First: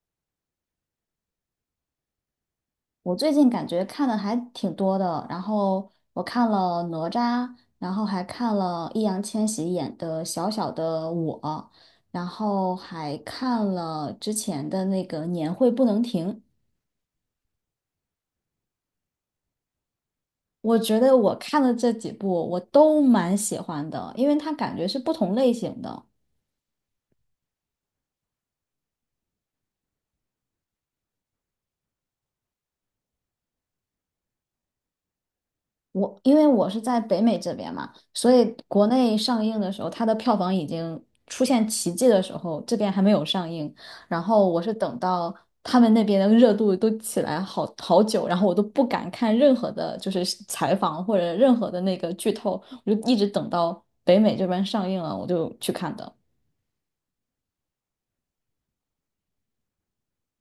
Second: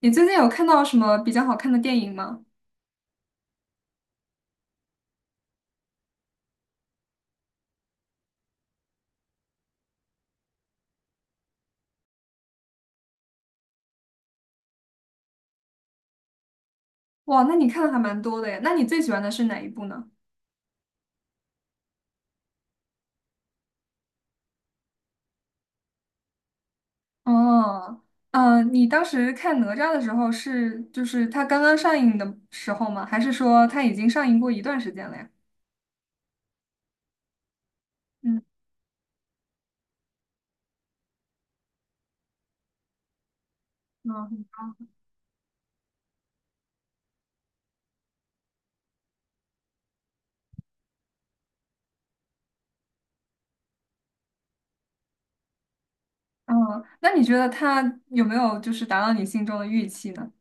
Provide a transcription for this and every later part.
你最近有看到什么比较好看的电影吗？我最近感觉看的还挺多的，然后我看了哪吒，然后还看了易烊千玺演的《小小的我》，然后还看了之前的那个《年会不能停》。哇，那你看的还蛮多的呀。那你最喜欢的是哪一部呢？我觉得我看的这几部我都蛮喜欢的，因为它感觉是不同类型的。哦，嗯，你当时看哪吒的时候是它刚刚上映的时候吗？还是说它已经上映过一段时间了呀？我因为我是在北美这边嘛，所嗯。以国内上映的时候，它的票房已经出现奇迹的时候，这边还没有上映。然嗯。后我是等到他们那边的热度都起来好好久，然后我都不敢看任何的，就是采访或者任何的那个剧透，我就一直等到北美这边上映了，我就去看的。嗯，那你觉得它有没有达到你心中的预期呢？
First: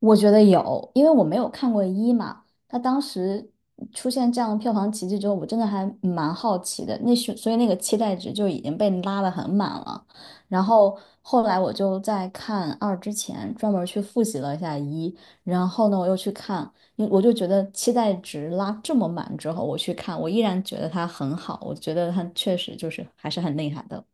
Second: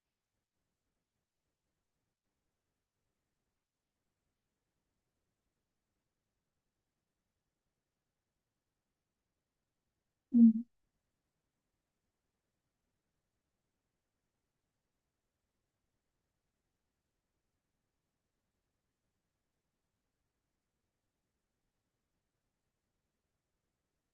我觉得有，因为我没有看过一嘛，他当时出现这样的票房奇迹之后，我真的还蛮好奇的，那是所以那个期待值就已经被拉得很满了。然嗯。后后来我就在看二之前专门去复习了一下一，然后呢我又去看，因为我就觉得期待值拉这么满之后，我去看，我依然觉得它很好，我觉得它确实就是还是很厉害的。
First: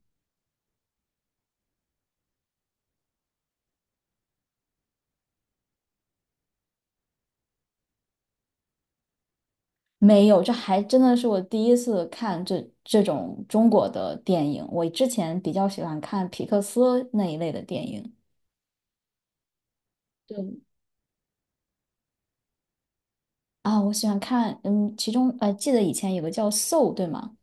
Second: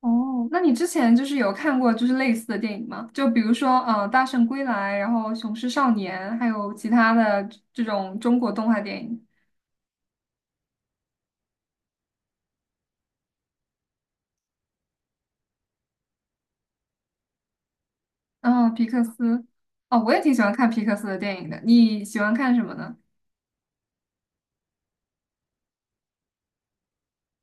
哦，那你之前有看过类似的电影吗？就比如说，《大圣归来》，然后《雄狮少年》，还有其他的这种中国动画电影。没有，这还真的是我第一次看这种中国的电影。我之前比较喜欢看皮克斯那一类的电影。哦，皮克斯。哦，我也挺喜欢对看皮克斯的电影的。你喜欢看什么呢？啊，我喜欢看，嗯，其中记得以前有个叫《Soul》，对吗？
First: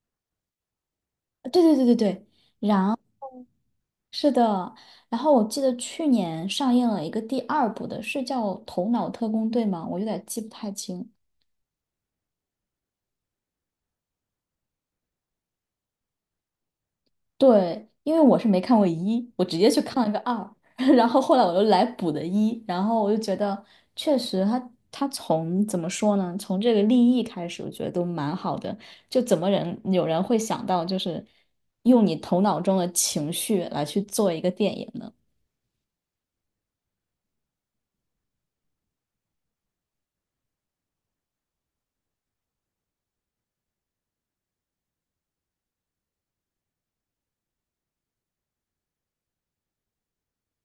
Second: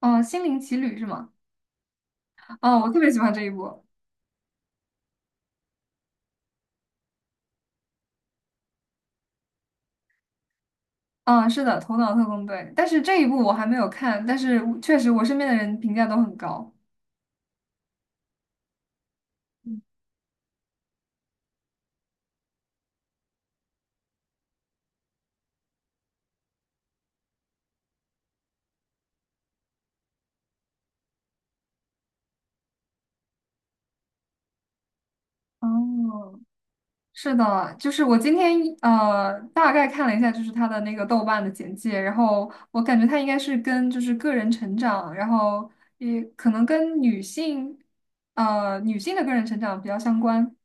哦，《心灵奇旅》是吗？对对对对对，哦，我特别喜欢这一部。是的。然后我记得去年上映了一个第二部的，是叫《头脑特工队》吗？我有点记不太清。啊，是的，《头脑特工队》，但是这一部我还没有看，但是我确实我身边的人评价都很高。对，因为我是没看过一，我直接去看了个二，然后后来我又来补的一，然后我就觉得确实他从怎么说呢，从这个立意开始，我觉得都蛮好的。就怎么人有人会想到，就是用你头脑中的情绪来去做一个电影呢？哦，是的，就是我今天大概看了一下，就是他的那个豆瓣的简介，然后我感觉他应该是跟个人成长，然后也可能跟女性女性的个人成长比较相关。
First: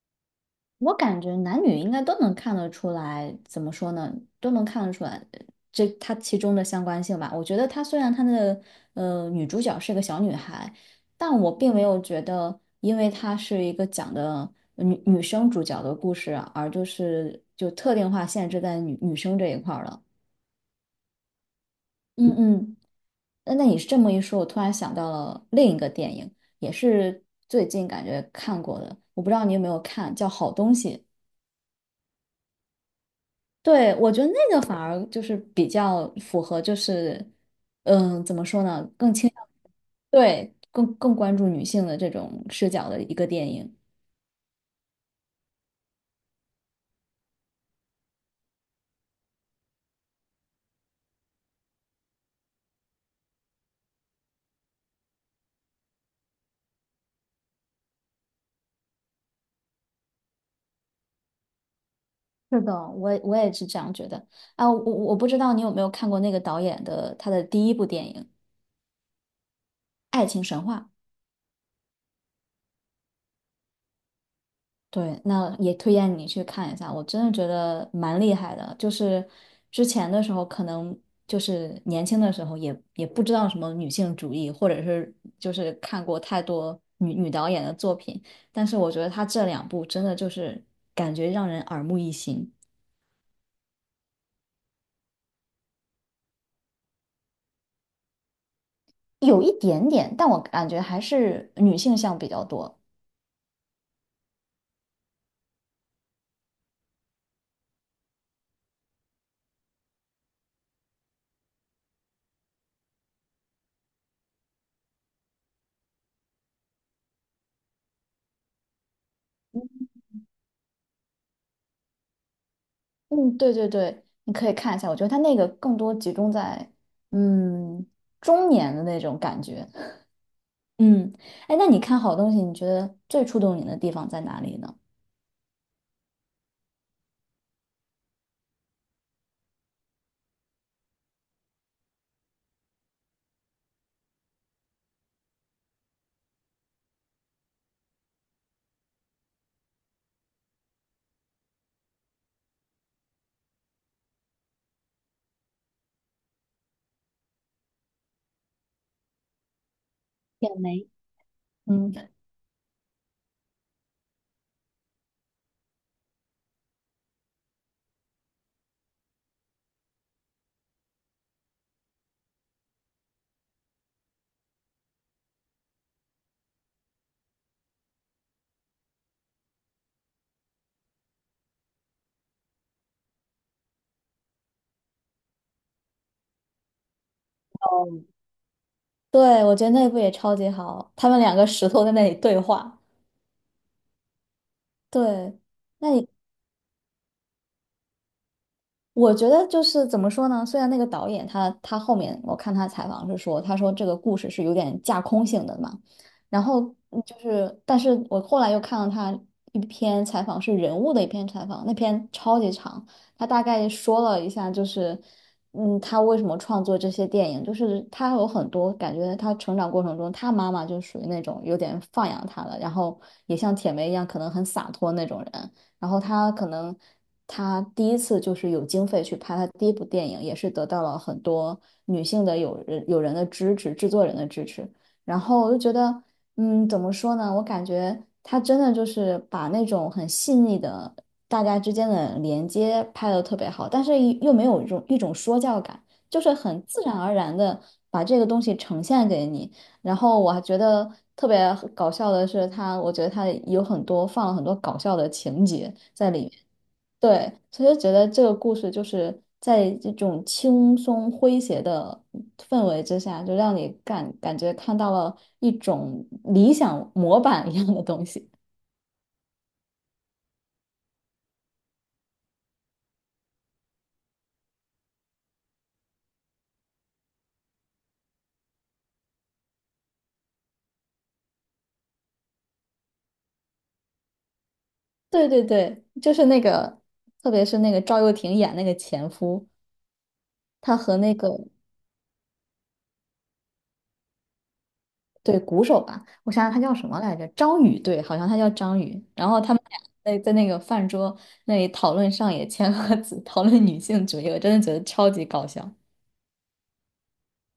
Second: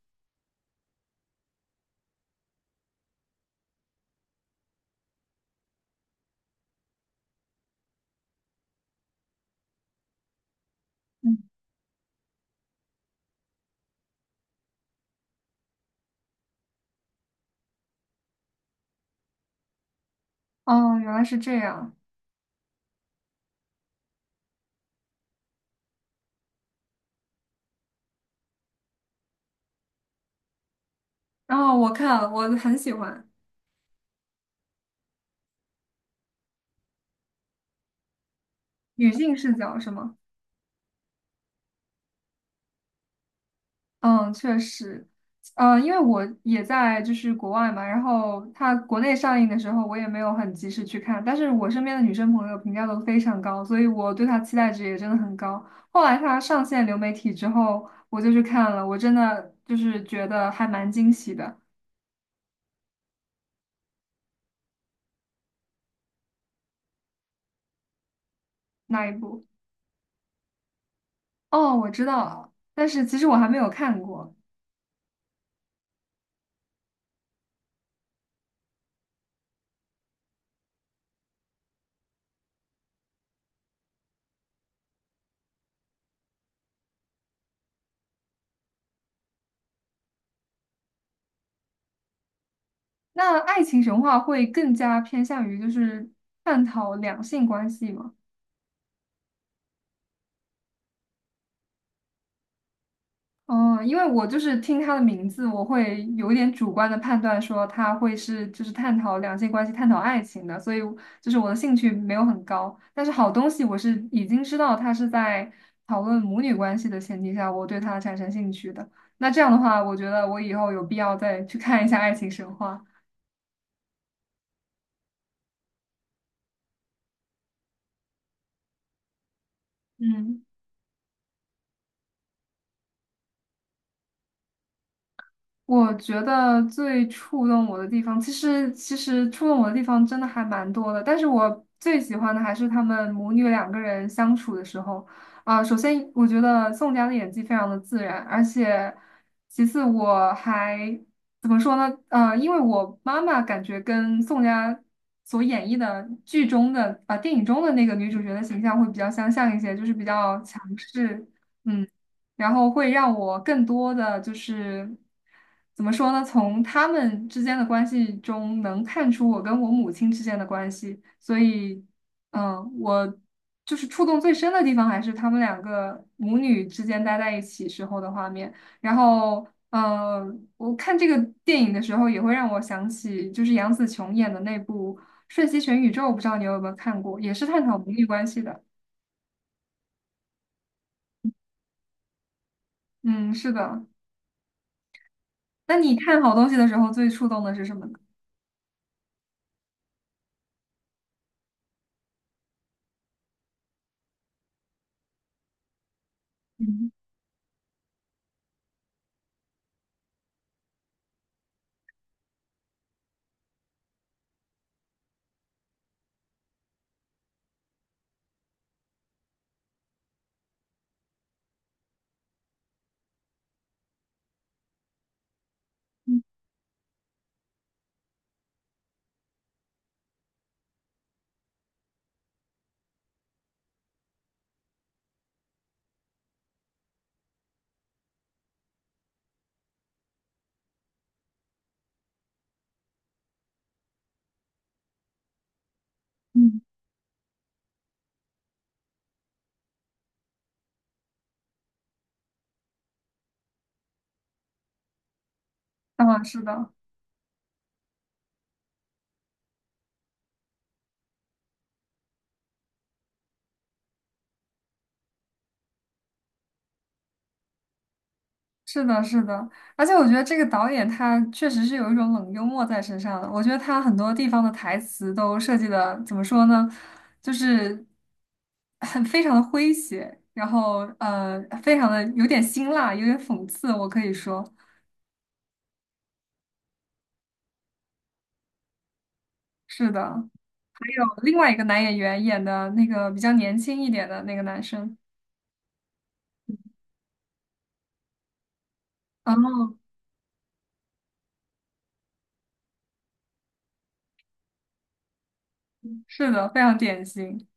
我感觉男女应该都能看得出来，怎么说呢，都能看得出来这它其中的相关性吧。我觉得她虽然她的女主角是个小女孩，但嗯。我并没有觉得，因为她是一个讲的女生主角的故事啊，而就是就特定化限制在女生这一块儿了。哦，原来是这样。嗯嗯，那你是这么一说，我突然想到了另一个电影，也是最近感觉看过的，我不知道你有没有看，叫《好东西》。然后我看了我很喜欢。对，我觉得那个反而就是比较符合，就是嗯，怎么说呢，女更倾性向视角，是吗？对更关注女性的这种视角的一个电影。嗯，确实。因为我也在国外嘛，然后它国内上映的时候，我也没有很及时去看，但是我身边的女生朋友评价都非常高，所以我对它期待值也真的很高。后来它上线流媒体之后，我就去看了，我真的觉得还蛮惊喜的是的，我也是这样觉得啊，我我不知道你有没有看过那个导演的他的第一部电影那一部。《爱情神话》。哦，我知道了，但是其实我还没有看过。对，那也推荐你去看一下，我真的觉得蛮厉害的。就是之前的时候，可能就是年轻的时候也不知道什么女性主义，或者是就是看过太多女导演的作品，但是我觉得她这两部真的就是感觉让人耳目一新，那爱情神话会更加偏向于探讨两性关系吗？有一点点，但我感觉还是女性向比较多。哦，因为我听它的名字，我会有一点主观的判断说它会是探讨两性关系、探讨爱情的，所以我的兴趣没有很高。但是好东西我是已经知道它是在讨论母女关系的前提下，我对它产生兴趣的。那这样的话，我觉得我以后有必要再去看一下《爱情神话》。嗯，对对对，你可以看一下，我觉得她那个更多集中在嗯中年的那种感觉。嗯。嗯，哎，那你看好东西，你觉得最触动你的地方在哪里呢？我觉得最触动我的地方，其实触动我的地方真的还蛮多的，但是我最喜欢的还是他们母女两个人相处的时候。啊、首先我觉得宋佳的演技非常的自然，而且其次我还怎么说呢？因为我妈妈感觉跟宋佳所演绎的剧中的啊、电影中的那个女主角的形象会比较相像一些，就是比较也强没，势。嗯。嗯，然后会让我更多的怎么说呢？从他们之间的关系中能看出我跟我母亲之间的关系，所以，嗯，我触动最深的地方还是他们两个母女之间待在一起时候的画面。然后，我看这个电影的时候也会让我想起，就是杨紫琼演的那部《瞬息全宇宙》，不知道你有没有看过，也是探讨母女关系的。对，我觉得那部也超级好，他们两个石头在那里对话。嗯，是的。对，那那你你。看好东西的时候，最触动的是什么呢？我觉得就是怎么说呢？虽然那个导演他后面我看他采访是说，他说这个故事是有点架空性的嘛，然后嗯。嗯就是，但是我后来又看了他一篇采访，是人物的一篇采访，那篇超级长，他大概说了一下，就是嗯，他为什么创作这些电影，就是他有很多感觉，他成长过程中，他妈妈就属于那种有点放养他了，然后也像铁梅一样，可能很洒脱那种人。然后他可能他第一次就是有经费去拍他第一部电影，也是得到了很多女性的友人的支持，制作人的支持。然后我就觉得，嗯，怎么说呢？我感觉他真的就是把那种很细腻的大家之间的连接拍得特别好，但是又没有一种说教感，就是嗯。很自然而然的把这个东西呈现给你。然后我还觉得特别搞笑的是他我觉得他有很多放了很多搞笑的情节在里啊，面。是的，对，其实觉得这个故事就是在这种轻松诙谐的氛围之下，就让你感觉看到了一种理想模板一样的东西。是的，是的，而且我觉得这个导演他确实是有一种冷幽默在身上的。我觉得他很多地方的台词都设计的怎么说呢，就是很非常的诙谐，然后非常的有点辛辣，有点讽刺，我可以说 对对对，就是那个，特别是那个赵又廷演那个前夫，是的。他还和有那个另外一个男演员演的那个比较年轻一点的那个男生，对，鼓手吧，我想想他叫什么来着？张宇，对，好像他叫张宇。然后他嗯，们俩在那个饭桌那里讨论上野千鹤子，讨论女性主义，我真的觉得超级搞笑。是的，非常典型，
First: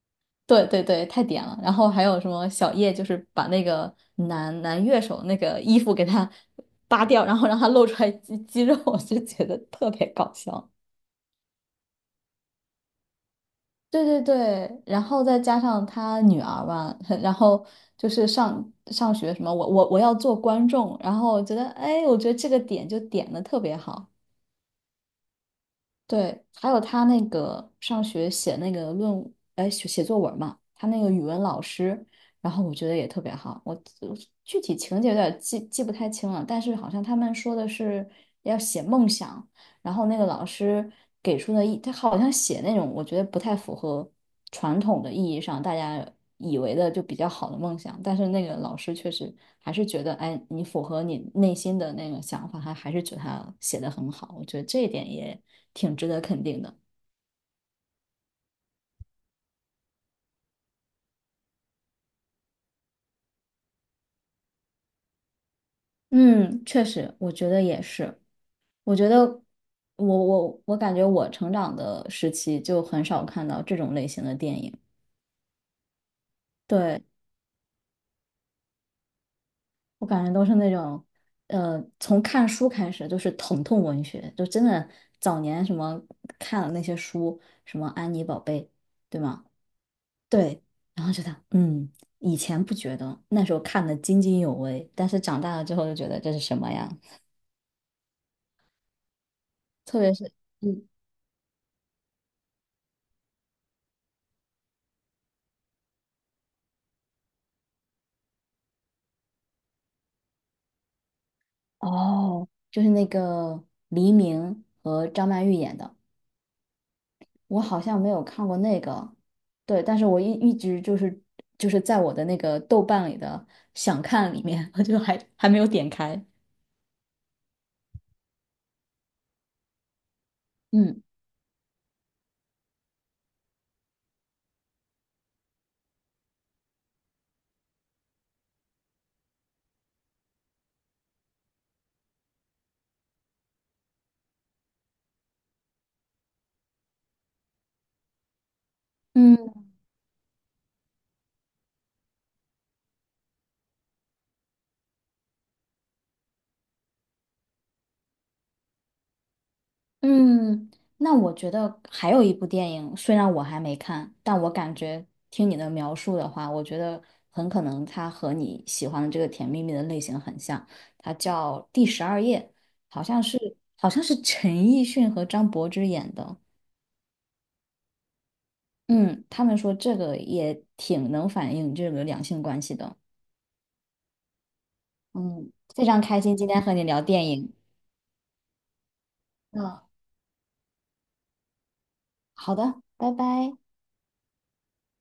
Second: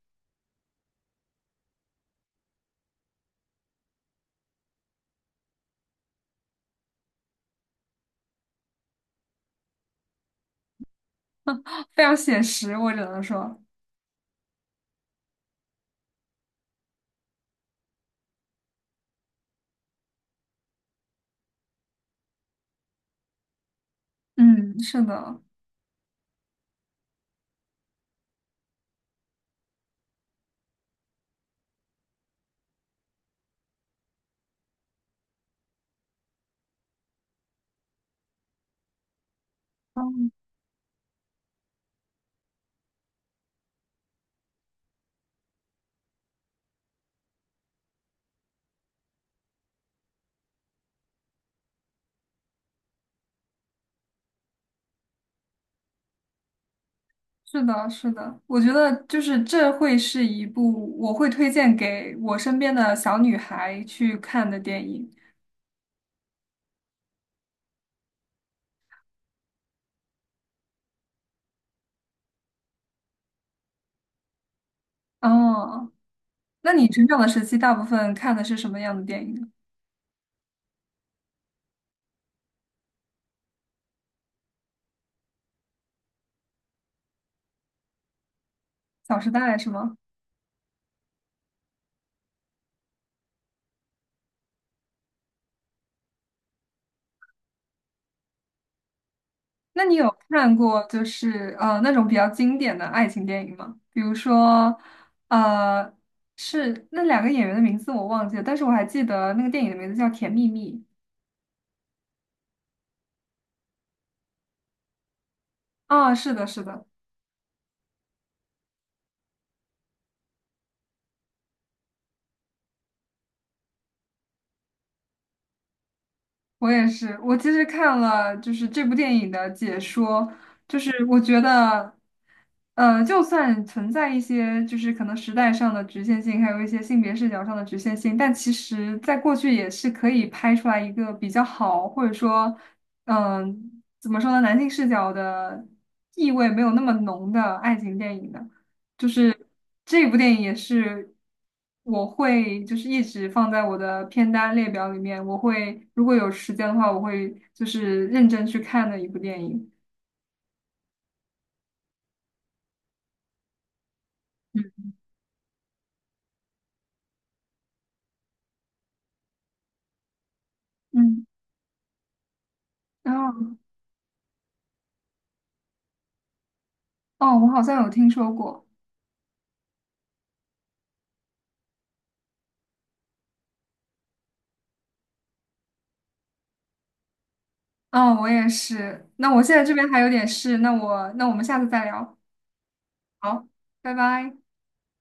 对对对，太点了。然后还有什么小叶，就是把那个男乐手那个衣服给他 扒掉，然后让他露出来肌肉，我就觉得特别搞笑。非常写实，我只能说，对对对，然后再加上他女儿吧，然后就是上学什么，我要做观众，然后我觉得，哎，我觉得这个点就点的特别好。嗯，是的。对，还有他那个上学写那个论，哎，写作文嘛，他那个语文老师，然后我觉得也特别好。我具体情节有点记不太清了，但是好像他们说的是要写梦想，然后那个嗯。老师给出的意，他好像写那种我觉得不太符合传统的意义上大家以为的就比较好的梦想，但是那个老师确实还是觉得，哎，你符合你内心的那个想法，他还是觉得他写的很好，我觉得这一点也挺值得肯定的。是的，是的，我觉得这会是一部我会推荐给我身边的小女孩去看的电影。嗯，确实，我觉得也是。我觉得我感觉我成长的时期就很少看到这种类型的电影。哦，那你对，成长的时期大部分看的是什么样的电影呢？《我感觉都是那种，从看书开始就是疼痛文学，就真的早年什么看了那些书，什么安妮宝贝，小对时吗？代》是吗？对，然后觉得，嗯，以前不觉得，那时候看的津津有味，但是长大了之后就觉得这是什么呀？那你特有别是，看过嗯，那种比较经典的爱情电影吗？比如说，呃，是那两个演员的名字我忘记了，但是我还记得那个电影的名字叫《甜蜜蜜》。哦，就是那个黎明和张曼玉演的。啊，是的，是的。我好像没有看过那个，对，但是我一直就是就是在我的那个豆瓣里的想看里面，我就还没有点开。我也是，我其实看了这部电影的解说，就嗯是我觉得，就算存在一些可能时代上的局限性，还有一些性别视角上的局限性，但其实在过去也是可以拍出来一个比较好，或者说，嗯、怎么说呢，男性视角的意味没有那么浓的爱情电影的。就是嗯这部电影也是我会一直放在我的片单列表里面，我会如果有时间的话，我会认真去看的一部电影。嗯，那我觉得还有一部电影，虽然我还没看，但我感嗯。觉听你的描述的话，我觉得很可能它和你喜欢的这个《甜蜜蜜》的类型很像，它嗯，叫《第十二夜》，好然像是后。好像是陈奕迅和张柏芝演的。哦，我好像有听说过。嗯，他们说这个也挺能反映这个两性关系的。嗯，非常开心今天和你聊电影。哦，我也是。那我现在这嗯，边还有点事，那我们下次再聊。好的，拜好，拜。拜拜。